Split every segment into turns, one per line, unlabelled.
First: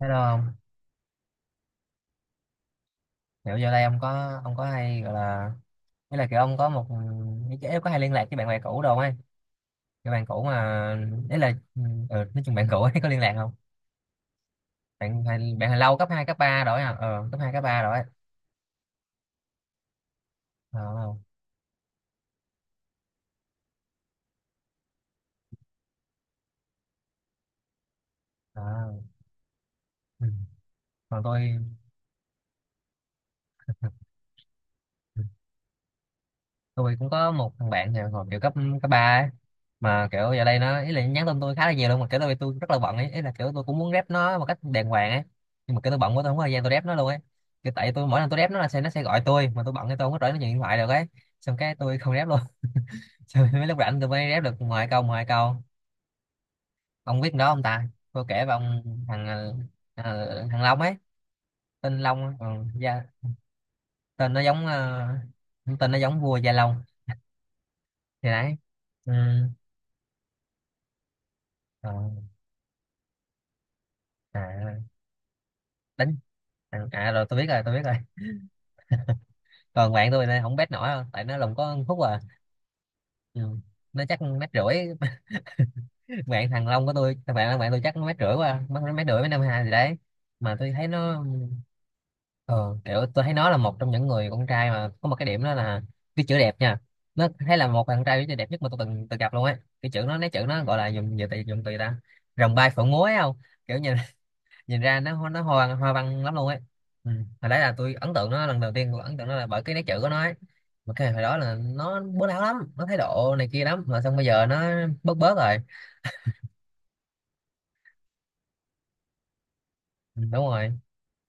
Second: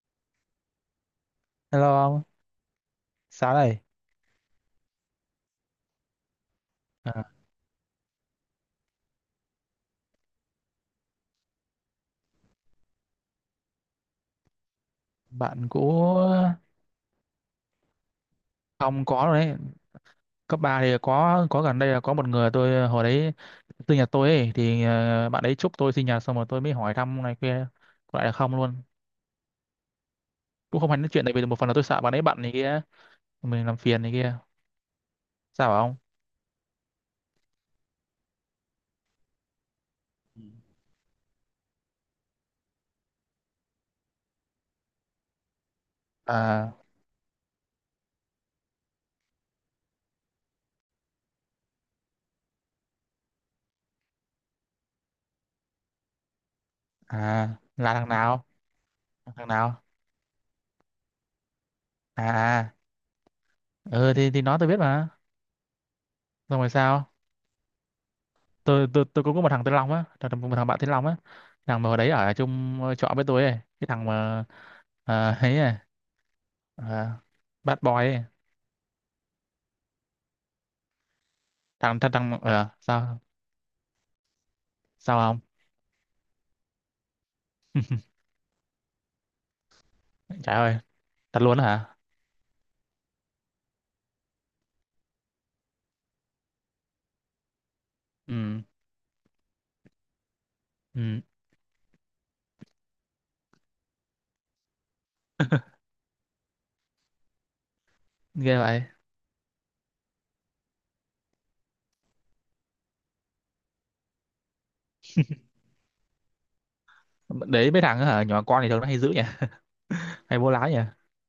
Hello ông,
Hello ông, sao
kiểu giờ
đây?
đây ông có ông có hay gọi là nghĩa là kiểu ông có một
À,
ý là có hay liên lạc với bạn bè cũ đâu ấy, cái bạn cũ mà ừ, nói chung bạn cũ ấy có liên lạc không? Bạn
bạn
hồi
cũ
lâu cấp 2 cấp 3 rồi à, cấp 2 cấp 3 rồi ấy.
ông có rồi đấy. Cấp
Ờ,
3 thì
không?
có gần đây là có một người tôi hồi đấy sinh nhật tôi ấy thì bạn ấy chúc tôi sinh nhật xong rồi tôi mới hỏi thăm này kia, có lại là không luôn.
Đó. Ừ.
Cũng không hay nói
Còn
chuyện, tại vì
tôi
một phần là tôi sợ bạn ấy bận này kia, mình làm phiền này kia. Sao bảo ông?
tôi cũng có một thằng bạn thì hồi kiểu cấp cấp ba ấy. Mà kiểu giờ đây nó ý là nhắn tin tôi khá là nhiều luôn, mà kiểu tôi rất là bận ấy, ý là kiểu tôi cũng muốn rep nó một cách đàng hoàng ấy, nhưng mà kiểu tôi bận quá, tôi không có thời gian tôi
À,
rep nó luôn ấy, kiểu tại tôi mỗi lần tôi rep nó là sẽ nó sẽ gọi tôi, mà tôi bận thì tôi không có rảnh nó nhận điện thoại được ấy, xong cái tôi không rep luôn. Xong mấy lúc rảnh tôi mới rep được ngoài câu ông biết con đó
à
không ta,
là thằng
tôi kể
nào?
với ông. thằng
Thằng
ờ,
nào?
Thằng Long ấy, tên Long á. Ừ,
À, à.
Gia-
Ừ thì
tên nó
thì nó
giống
tôi biết mà.
tên nó giống vua Gia
Xong rồi
Long
sao?
thì đấy.
tôi tôi
Ừ.
tôi cũng có một thằng tên Long á, thằng thằng- một thằng bạn tên Long á, thằng mà
ờ,
hồi đấy ở chung trọ với tôi ấy, cái thằng mà
à,
ấy à,
đánh à,
ờ,
à rồi tôi biết rồi tôi
bad
biết
boy
rồi.
ấy.
Còn bạn tôi này không bet nổi đâu, tại nó lùng có hút
thằng thằng,
à.
thằng sao.
Ừ. Nó chắc mét rưỡi.
Sao không?
Bạn thằng Long của tôi, thằng bạn bạn tôi chắc nó mét rưỡi, qua mất mét rưỡi mấy năm hai gì đấy, mà
Trời
tôi
ơi.
thấy nó
Thật luôn á hả?
ờ, kiểu tôi thấy nó là một trong những người con trai mà có một cái điểm đó là cái chữ đẹp nha. Nó thấy là một thằng trai với chữ đẹp
Ừ.
nhất mà tôi từng từng gặp luôn á, cái chữ nó nói, chữ nó gọi là
Ừ.
dùng dùng từ ta, rồng bay phượng múa ấy không, kiểu nhìn nhìn ra nó nó hoa văn lắm luôn ấy. Ừ. Hồi đấy là tôi ấn tượng nó,
Ghê
lần đầu
vậy.
tiên tôi ấn tượng nó là bởi cái nét chữ của nó ấy, mà cái hồi đó là nó bố láo lắm, nó thái độ này kia lắm, mà xong bây giờ nó bớt bớt rồi.
Đấy mấy thằng á hả, nhỏ con thì thường nó hay dữ nhỉ.
Ừ,
Hay
đúng
vô lái
rồi.
nhỉ.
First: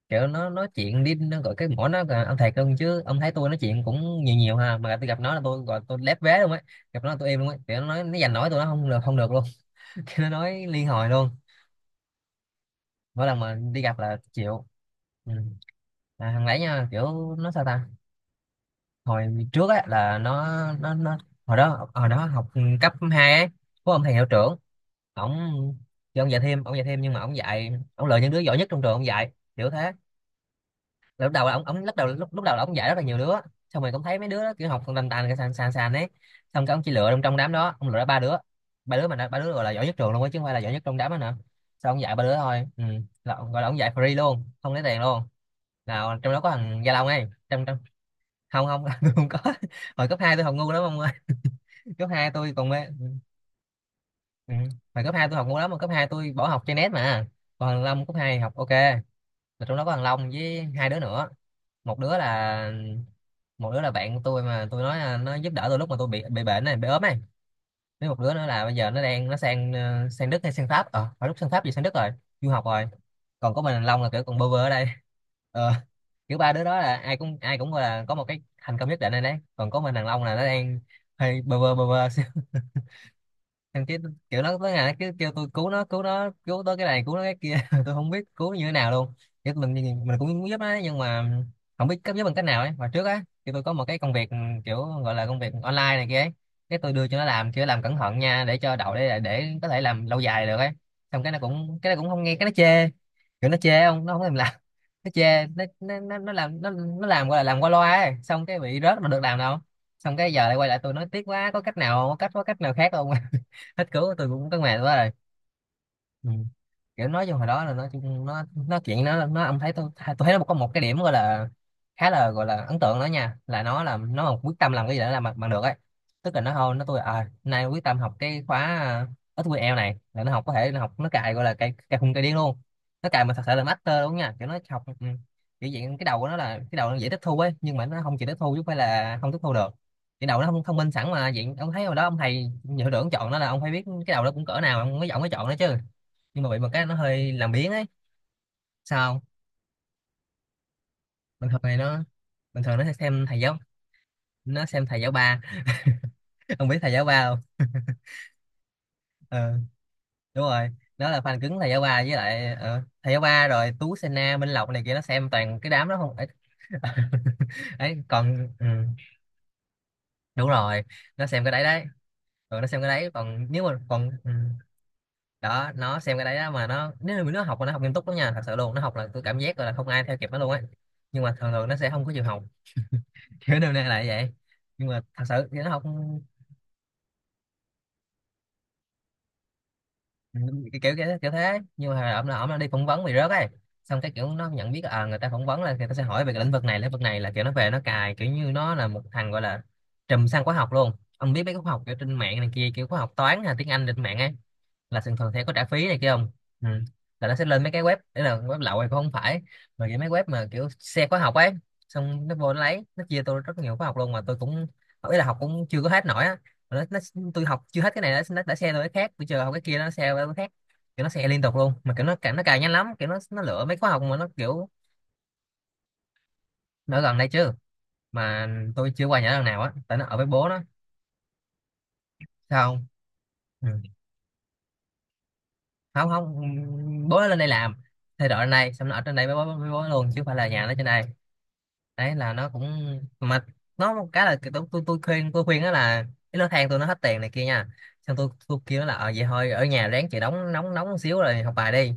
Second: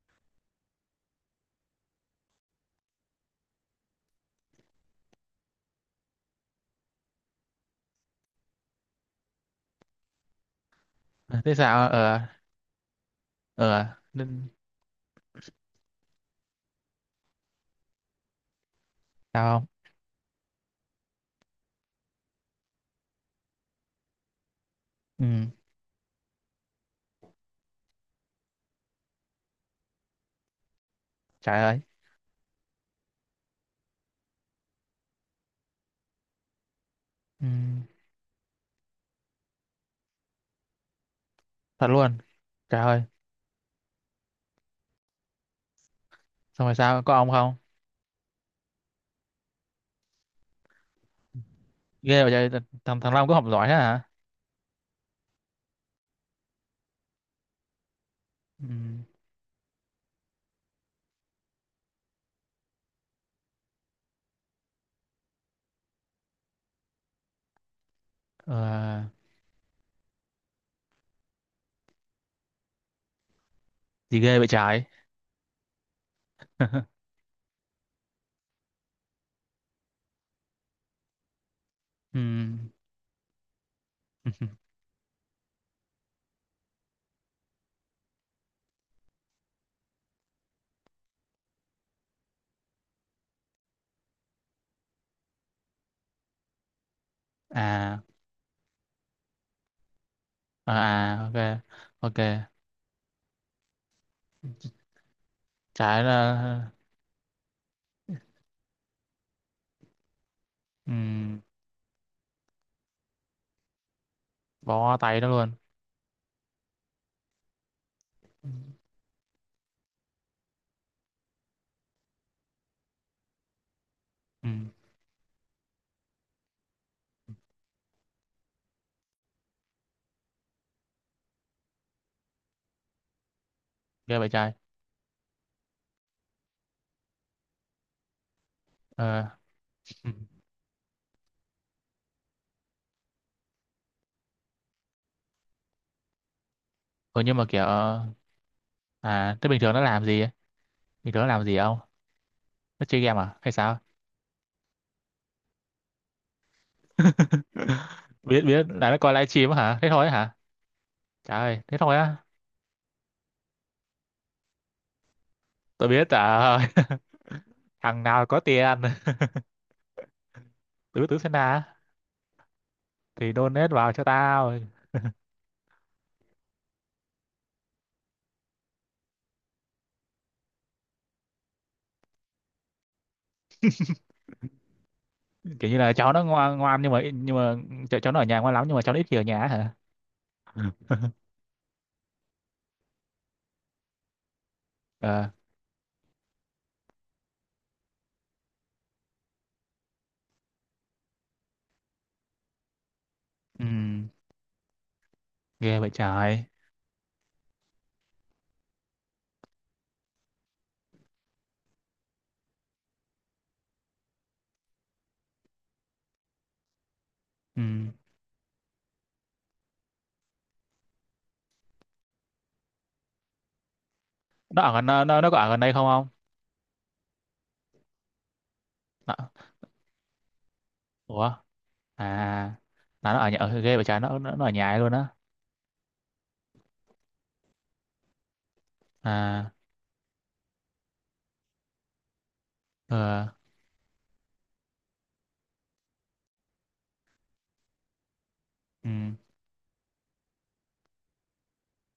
Kiểu nó nói chuyện đi, nó gọi cái mỏ nó là ông thầy cưng chứ. Ông thấy tôi nói chuyện cũng nhiều nhiều ha, mà tôi gặp nó là tôi gọi tôi lép vế luôn ấy, gặp nó là tôi im luôn ấy, kiểu nó nói nó giành nổi tôi, nó không được luôn. Kiểu nó nói liên hồi luôn,
Thế sao ờ
mỗi lần mà đi
ờ.
gặp là
Nên.
chịu. Ừ. À, thằng đấy nha, kiểu nó sao ta, hồi
Sao không?
trước á là nó hồi đó học cấp 2 á, có ông thầy hiệu trưởng, ổng
Ừ.
thì ông dạy thêm nhưng mà ông dạy, ông lựa những đứa giỏi nhất trong trường ông dạy kiểu thế. Là lúc đầu là
Trời
ông
ơi.
ông lúc đầu là ông dạy rất là nhiều đứa, xong rồi ông thấy mấy đứa đó kiểu học còn tàn tàn, cái sàn sàn sàn ấy, xong cái ông chỉ lựa trong trong
Ừ.
đám đó ông lựa ra ba đứa. Ba đứa gọi là giỏi nhất trường luôn á, chứ không phải là giỏi nhất trong đám đó nữa.
Thật
Xong ông dạy
luôn.
ba đứa thôi.
Trời
Ừ.
ơi.
Là, gọi là ông dạy free luôn, không lấy tiền luôn. Nào trong đó có
Xong rồi
thằng Gia
sao,
Long
có
ấy,
ông không?
trong không không. Tôi không có, hồi cấp 2 tôi học ngu lắm ông ơi. Cấp
Ghê
2
vậy
tôi
trời,
còn mê.
thằng thằng Long có học giỏi thế hả?
Ừ. Hồi cấp 2 tôi học ngu lắm, mà cấp 2 tôi bỏ học chơi net mà. Còn thằng Long cấp 2 học
Ừ.
ok. Là trong đó có thằng Long với hai đứa nữa, một đứa là một đứa là bạn của tôi mà tôi nói là nó giúp đỡ tôi lúc mà tôi bị bệnh này bị ốm này, với một đứa nữa
Ờ.
là bây giờ nó đang nó sang sang Đức hay sang Pháp, phải lúc sang Pháp gì, sang Đức rồi, du học rồi. Còn có mình thằng Long là
Gì
kiểu
ghê
còn
vậy
bơ vơ ở
trái.
đây. Ờ, kiểu ba đứa đó là ai cũng là có một cái thành công nhất định rồi đấy, còn có mình thằng Long là nó đang hơi bơ vơ
Ừm.
thằng kia. Kiểu nó tới ngày nó cứ kêu tôi cứu nó, cứu nó cứu tới cái này, cứu nó cái kia. Tôi không biết cứu như thế nào luôn, chứ mình cũng muốn giúp nó ấy, nhưng mà không biết cấp giúp bằng cách nào ấy. Mà trước á thì tôi có một cái công việc, kiểu gọi là công việc online này kia ấy, cái tôi đưa cho nó làm, kiểu làm cẩn
À
thận nha, để cho đậu, để có thể làm lâu dài được ấy. Xong
à
cái nó
à,
cũng cái nó
ok.
cũng không nghe, cái
Ok
nó chê, kiểu nó chê không, nó không thèm làm. Nó chê, nó nó
trái
nó, nó
là.
làm nó nó làm gọi là làm qua loa ấy, xong cái bị rớt mà được làm đâu. Xong cái giờ lại quay lại tôi nói tiếc
Ừm,
quá, có cách nào, có cách nào khác không. Hết cứu, tôi cũng có mệt quá
bó
rồi.
tay đó luôn.
Ừ. Kiểu nói chung hồi đó là nó chuyện nó ông thấy tôi thấy nó có một cái điểm gọi là khá là gọi là ấn tượng đó nha, là nó làm nó còn quyết
Ừm.
tâm làm cái gì để làm bằng được ấy. Tức là nó thôi nó tôi à nay quyết tâm học cái khóa SQL này, là nó học có thể nó học, nó cài gọi là cài cài khùng cài điên luôn, nó cài mà thật sự là master luôn
Ghê vậy
nha, kiểu
trái.
nó học. Ừ. Kiểu vậy, cái đầu của nó là cái đầu nó dễ tiếp thu ấy, nhưng mà nó không chịu tiếp thu chứ không phải là
Ờ.
không tiếp thu được.
Ừm.
Cái đầu nó không thông minh sẵn mà vậy, ông thấy hồi đó ông thầy hiệu trưởng chọn nó là ông phải biết cái đầu đó cũng cỡ nào ông mới giọng mới chọn nó chứ, nhưng mà bị một cái nó
Ừ,
hơi
nhưng mà
làm
kiểu.
biếng ấy. Sao không?
À, thế bình thường nó làm gì ấy? Bình thường nó làm
bình
gì
thường này
không?
nó Bình thường nó
Nó
sẽ
chơi game
xem
à
thầy
hay
giáo,
sao?
nó xem thầy giáo ba. Ông biết thầy giáo ba không?
biết biết là nó coi livestream
Ờ,
á hả, thế thôi á hả?
đúng rồi, nó là
Trời
fan cứng
ơi,
thầy
thế
giáo
thôi
ba, với
á.
lại thầy giáo ba rồi Tú Sena Minh Lộc này kia, nó xem toàn cái đám
Tôi
đó
biết,
không
trời
ấy.
ơi.
Ấy
thằng nào có
còn
tiền.
đúng rồi,
Tứ tứ
nó
sen
xem cái đấy
na.
đấy, rồi nó xem cái đấy.
Thì
Còn nếu
donate
mà
vào cho
còn ừ.
tao.
Đó nó xem cái đấy đó. Mà nó, nếu mà nó học, mà nó học nghiêm túc lắm nha, thật sự luôn, nó học là tôi cảm giác là không ai theo kịp nó luôn á, nhưng mà thường thường nó sẽ không có chịu học. Kiểu năm nay lại vậy, nhưng mà thật sự thì nó
Kiểu như
học.
là cháu nó ngoan ngoan, nhưng mà cháu nó ở nhà ngoan lắm, nhưng mà cháu nó ít khi ở nhà á hả.
Ừ, cái kiểu kiểu, kiểu thế, nhưng mà ổng là đi phỏng vấn bị rớt ấy, xong cái kiểu nó nhận biết là, à, người ta
Ờ.
phỏng vấn là người ta sẽ hỏi về cái lĩnh vực này là kiểu nó về nó cài, kiểu như nó là một thằng gọi là trùm sang khóa học luôn. Ông biết mấy cái khóa học kiểu trên mạng này kia, kiểu khóa học toán hay
Ừ.
tiếng Anh trên mạng ấy, là thường thường sẽ có trả
Ghê
phí
vậy
này kia không.
trời.
Ừ. Là nó sẽ lên mấy cái web đấy, là web lậu hay cũng không phải, mà kiểu mấy web mà kiểu xe khóa học ấy, xong nó vô nó lấy nó chia tôi rất nhiều khóa học luôn, mà tôi cũng ý là học cũng chưa có hết nổi á, mà nó tôi
Ừ.
học chưa hết cái này nó đã xe tôi cái khác, tôi chờ học cái kia nó xe tôi cái khác, kiểu nó xe liên tục luôn, mà kiểu nó cảm nó cài nhanh lắm, kiểu nó lựa mấy khóa học mà nó
Nó
kiểu
ở gần, nó có ở gần đây không không?
nó ở gần đây chứ, mà tôi chưa
nó,
qua nhà nó lần nào á, tại nó ở với bố nó.
Ủa. À
Sao không?
là nó ở nhà ở ghê
Ừ.
vậy trời, nó ở nhà ấy luôn á.
Không, không. Bố nó lên đây làm, thay đổi lên đây, xong nó ở trên đây với bố,
À.
với bố nó luôn chứ không phải là nhà nó trên đây. Đấy là nó cũng,
Ờ.
mà nó một cái là tôi khuyên đó là cái lô than tôi, nó hết tiền này kia nha. Xong tôi kêu nó
Ừ.
là vậy thôi ở nhà ráng chịu đóng, nóng nóng một xíu rồi học bài đi,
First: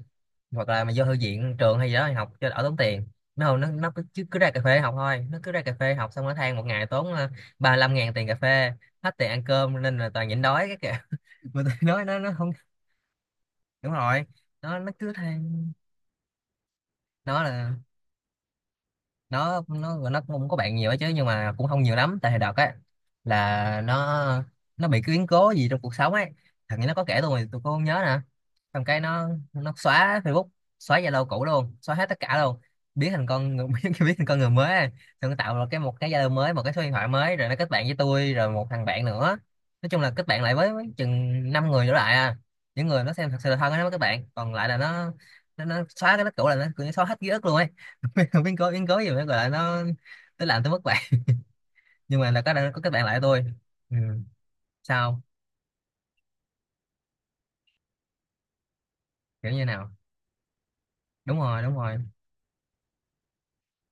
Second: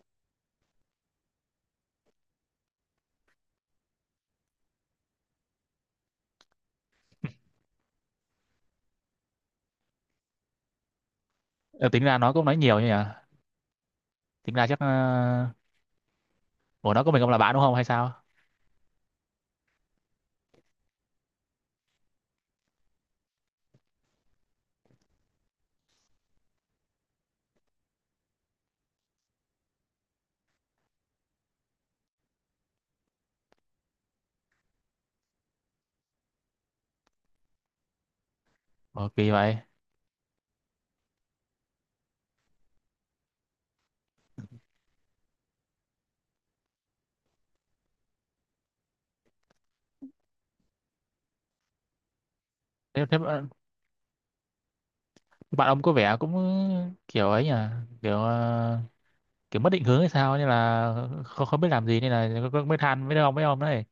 hoặc là mà vô thư viện trường hay gì đó thì học cho đỡ tốn tiền. Nó không, nó chứ cứ ra cà phê học thôi, nó cứ ra cà phê học, xong nó than một ngày tốn 35.000 tiền cà phê, hết tiền ăn cơm nên là toàn nhịn đói cái kìa. Mà tôi
Ờ,
nói
tính ra
nó
nó cũng
không
nói nhiều như nhỉ.
đúng rồi.
Tính ra
nó
chắc
nó cứ
ờ,
than,
Ủa, nó có mình ông là
đó
bạn đúng
là
không hay sao?
nó cũng không có bạn nhiều ấy chứ, nhưng mà cũng không nhiều lắm, tại hồi đợt á là nó, bị cái biến cố gì trong cuộc sống ấy. Thằng ấy nó có kể tôi mà tôi cũng không nhớ nè. Xong cái nó xóa Facebook, xóa Zalo cũ luôn, xóa hết tất cả luôn, biến thành con người biến thành con người mới á. Xong nó tạo ra cái, một cái Zalo mới, một cái số điện thoại mới, rồi nó kết bạn với tôi rồi một thằng bạn
Ủa kỳ
nữa.
vậy.
Nói chung là kết bạn lại với chừng năm người trở lại à, những người nó xem thật sự là thân á, nó mới kết bạn, còn lại là nó, nó xóa cái đó cũ, là nó cứ xóa hết ký ức luôn ấy. Không biến cố gì nữa gọi là nó làm tôi mất bạn, nhưng mà là có kết bạn
thế,
lại
thế
với tôi.
bạn.
Ừ. Sao?
Bạn ông có vẻ cũng kiểu ấy nhỉ. Kiểu
Kiểu
kiểu
như
mất định
nào?
hướng hay sao, nên là
Đúng
không không
rồi,
biết
đúng
làm
rồi.
gì nên là mới than với ông đấy.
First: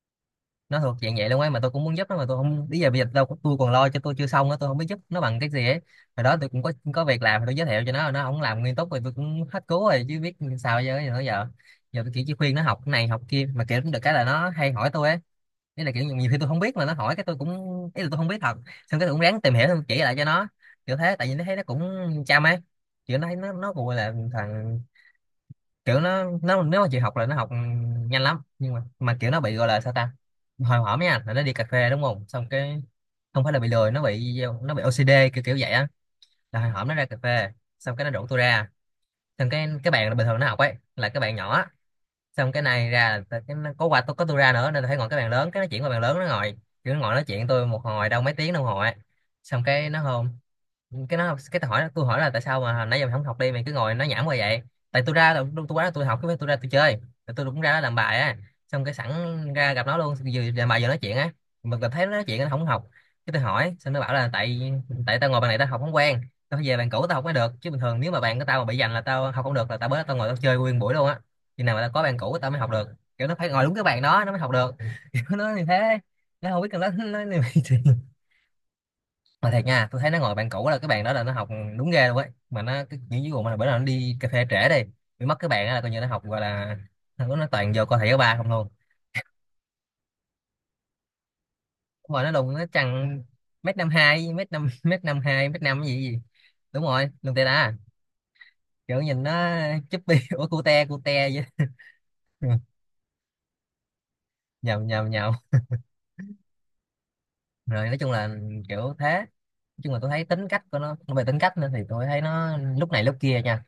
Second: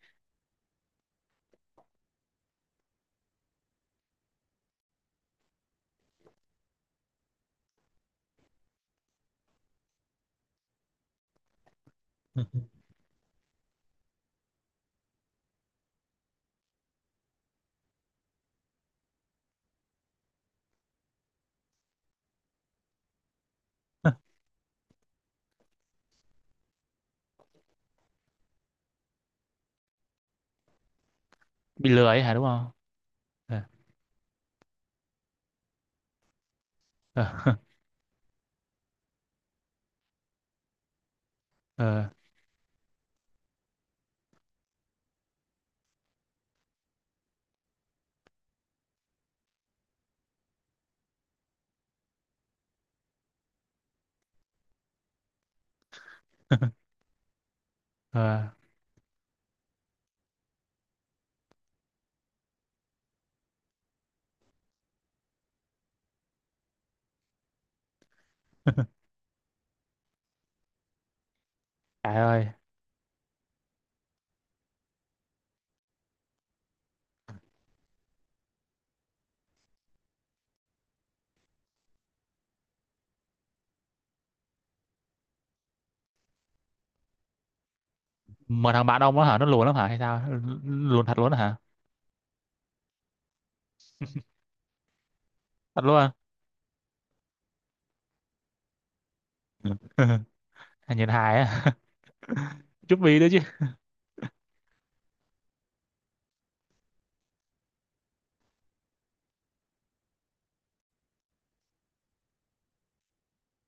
Nó thuộc dạng vậy luôn ấy, mà tôi cũng muốn giúp nó mà tôi không, bây giờ tôi còn lo cho tôi chưa xong á, tôi không biết giúp nó bằng cái gì ấy. Hồi đó tôi cũng có việc làm tôi giới thiệu cho nó không làm nghiêm túc, rồi tôi cũng hết cứu rồi chứ biết sao giờ. Giờ tôi kiểu chỉ khuyên nó học cái này, học kia, mà kiểu cũng được cái là nó hay hỏi tôi ấy. Ý là kiểu nhiều khi tôi không biết mà nó hỏi cái tôi cũng, ý là tôi không biết thật, xong cái tôi cũng ráng tìm hiểu xong chỉ lại cho nó, kiểu thế, tại vì nó thấy nó cũng chăm ấy. Kiểu nó thấy nó gọi là thằng, kiểu nó nếu mà chịu học là nó học nhanh lắm, nhưng mà kiểu nó bị gọi là sao ta. Hồi hổm nha, là nó đi cà phê
Bị
đúng
lừa ấy
không,
hả, đúng
xong
không?
cái không phải là
Ờ.
bị lười, nó bị OCD kiểu kiểu vậy á. Là hồi hổm nó ra cà phê, xong cái nó rủ tôi ra, xong cái bạn bình thường nó học ấy là cái bạn nhỏ.
Ờ.
Xong cái này ra là có quà, tôi ra nữa nên là phải ngồi cái bàn lớn, cái nó chuyển qua bàn lớn nó ngồi. Kiểu nó ngồi nói chuyện tôi một hồi, đâu mấy tiếng đồng hồ ấy. Xong cái nó hôn, cái nó, cái tôi hỏi là tại sao mà hồi nãy giờ mày không học đi, mày cứ ngồi nói nhảm qua vậy. Tại tôi tôi quá là tôi học cái tôi ra tôi chơi, tại tôi cũng ra đó làm bài á,
Ờ.
xong cái sẵn ra gặp nó luôn, vừa làm bài vừa nói chuyện á. Mình thấy nó nói chuyện, nó không học, cái tôi hỏi, xong nó bảo là tại tại tao ngồi bàn này tao học không quen, tao phải về bàn cũ tao học mới được. Chứ bình thường nếu mà bàn của tao mà bị giành là tao học không được, là tao bớt, tao ngồi tao chơi nguyên buổi luôn á, khi nào mà tao có
trời
bạn cũ
ơi.
tao mới học được. Kiểu nó phải ngồi đúng cái bàn đó nó mới học được kiểu nó như thế, nó không biết là nó như vậy mà thiệt nha, tôi thấy nó ngồi bạn cũ là cái bàn đó là nó học đúng ghê luôn ấy, mà nó cái những cái vụ mà bữa nào nó đi cà phê trễ đi, bị mất cái bàn đó là coi như nó học gọi là, nó toàn vô coi thầy giáo ba không luôn.
Mà thằng bạn ông nó hả, nó lùn lắm hả hay sao? Lùn thật luôn hả?
Đúng rồi, nó đùng nó chằng, mét năm hai, mét năm, mét năm hai, mét năm
Thật
gì
luôn.
gì, đúng rồi luôn, tê đá à. Kiểu nhìn nó chúp bi
À.
ủa cute
nhìn
cute
hài
vậy.
á. chút vì nữa chứ.
Nhầm, nhầm, nhầm. Rồi, nói chung là kiểu thế. Nói chung là tôi thấy tính cách của nó, về tính cách nữa thì tôi thấy nó lúc này lúc kia nha.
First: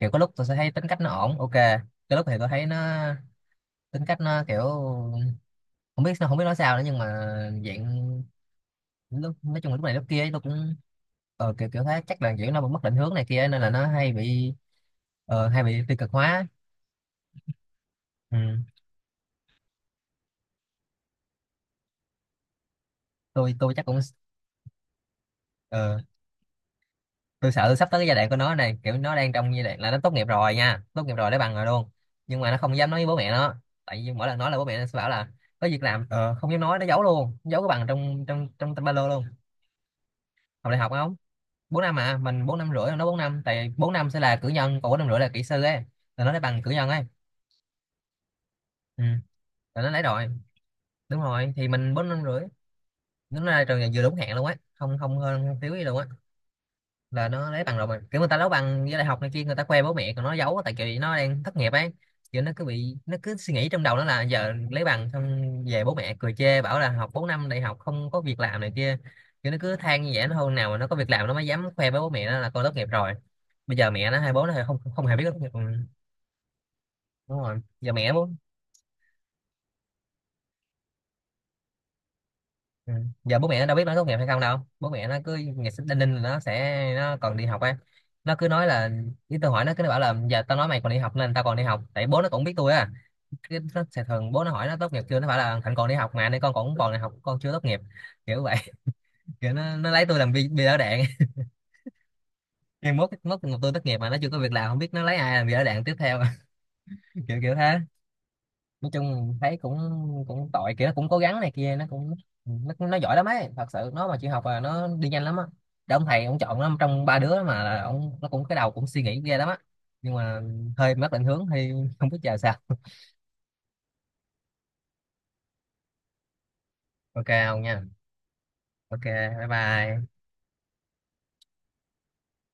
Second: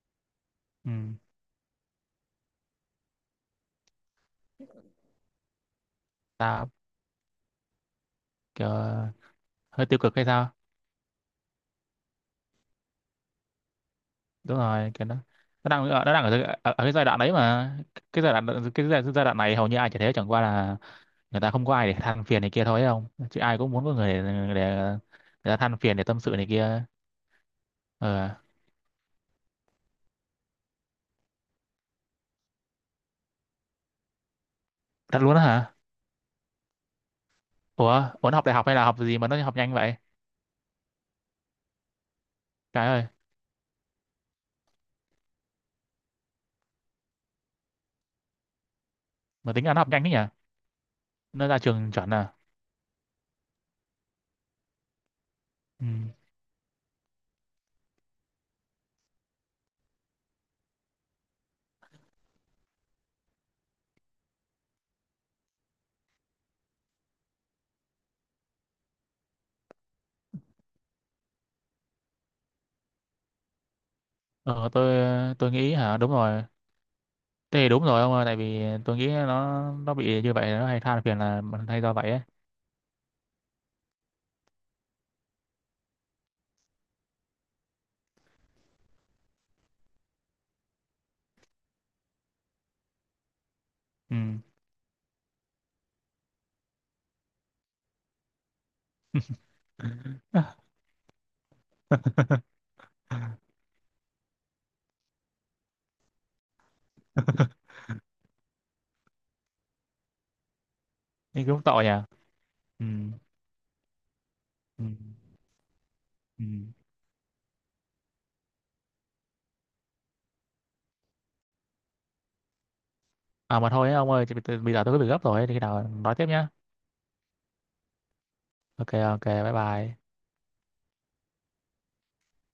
Kiểu có lúc tôi sẽ thấy tính
Ừ.
cách nó ổn, ok, cái lúc thì tôi thấy nó, tính cách nó kiểu không biết, không biết nói
Sao.
sao nữa, nhưng mà dạng,
Kiểu
lúc, nói chung là lúc
hơi
này
tiêu
lúc
cực
kia
hay
ấy, tôi
sao?
cũng kiểu kiểu thấy chắc là kiểu nó mất định hướng này kia nên là nó hay bị
Đúng rồi cái nó.
hay bị tiêu cực
Nó đang ở,
hóa.
ở cái giai đoạn đấy mà. Cái giai
Ừ.
đoạn. Cái giai đoạn này hầu như ai chả thế, chẳng qua là người ta không có ai để than phiền này kia thôi ấy, không chứ
tôi
ai cũng
tôi chắc
muốn có
cũng
người để người ta than phiền,
ờ,
để tâm sự này kia.
tôi sợ sắp tới cái giai đoạn
Ờ.
của nó này, kiểu nó đang trong giai đoạn là nó tốt nghiệp rồi nha, tốt nghiệp rồi lấy bằng rồi luôn, nhưng mà nó không dám nói với bố mẹ nó, tại vì mỗi lần nói là bố mẹ nó sẽ bảo
Thật
là
luôn á
có
hả?
việc làm. Ờ, không dám nói, nó giấu luôn, giấu cái bằng
Ủa,
trong
ủa nó học
trong
đại học
trong
hay là
ba
học
lô
gì
luôn.
mà nó học nhanh vậy?
Học đại học không? 4 năm à, mình bốn năm
Cái
rưỡi
ơi,
nó 4 năm, tại bốn năm sẽ là cử nhân, còn 4 năm rưỡi là kỹ sư ấy, là nó lấy bằng cử nhân ấy. Ừ.
mà tính ăn
Là nó
học
lấy
nhanh thế nhỉ?
rồi. Đúng
Nó
rồi,
ra
thì
trường
mình bốn
chuẩn
năm
à?
rưỡi Nó ra trường là vừa đúng hẹn luôn á, không không hơn không thiếu gì
Ừ.
luôn á. Là nó lấy bằng rồi, mà kiểu người ta lấy bằng với đại học này kia người ta khoe bố mẹ, còn nó giấu tại vì nó đang thất nghiệp ấy. Kiểu nó cứ bị, nó cứ suy nghĩ trong đầu nó là giờ lấy bằng xong về bố mẹ cười chê bảo là học 4 năm đại học không có việc làm này kia. Kiểu nó cứ than như vậy, nó hôm nào mà nó có việc làm nó mới dám khoe với bố mẹ nó là con tốt nghiệp rồi. Bây giờ mẹ nó hay bố nó
Ờ,
không
tôi
không hề biết tốt nghiệp.
tôi
Ừ,
nghĩ hả, đúng rồi.
đúng rồi,
Thế thì đúng
giờ
rồi
mẹ
ông ơi,
bố.
tại vì tôi nghĩ nó bị như vậy nó hay than phiền là hay do vậy ấy.
Ừ. Giờ bố mẹ nó đâu biết nó tốt nghiệp hay không đâu, bố mẹ nó cứ ngày sinh đinh ninh là nó còn đi học á. Nó cứ nói là, cái tôi hỏi, nó cứ nó bảo là giờ tao nói mày còn đi học nên tao còn đi học, tại bố nó cũng biết tôi á, cái nó sẽ
Ừ.
thường bố nó hỏi nó tốt nghiệp chưa, nó phải là thằng còn đi học mà nên con cũng còn đi học, con chưa tốt nghiệp, kiểu vậy. Kiểu nó lấy tôi làm bi bi đỡ đạn, nhưng mốt mốt tôi tốt nghiệp mà nó chưa có việc làm không biết nó lấy ai làm bi đỡ đạn tiếp theo. kiểu kiểu thế, nói chung thấy cũng cũng tội, kiểu nó cũng cố gắng
Nhưng
này
cũng
kia,
tội
nó
nhỉ.
cũng, nó,
Ừ.
nó giỏi lắm ấy, thật sự nó mà chịu học là
Ừ.
nó đi nhanh lắm á. Để ông thầy ông
Ừ.
chọn nó trong ba đứa mà, là ông, nó cũng, cái đầu cũng suy nghĩ ghê lắm á, nhưng mà hơi mất định hướng thì không biết chờ sao.
À mà thôi ấy, ông ơi, bây giờ tôi có việc gấp rồi ấy, thì khi nào nói tiếp nhá.
Ok ông nha.
Ok
Ok,
ok,
bye
bye bye.
bye.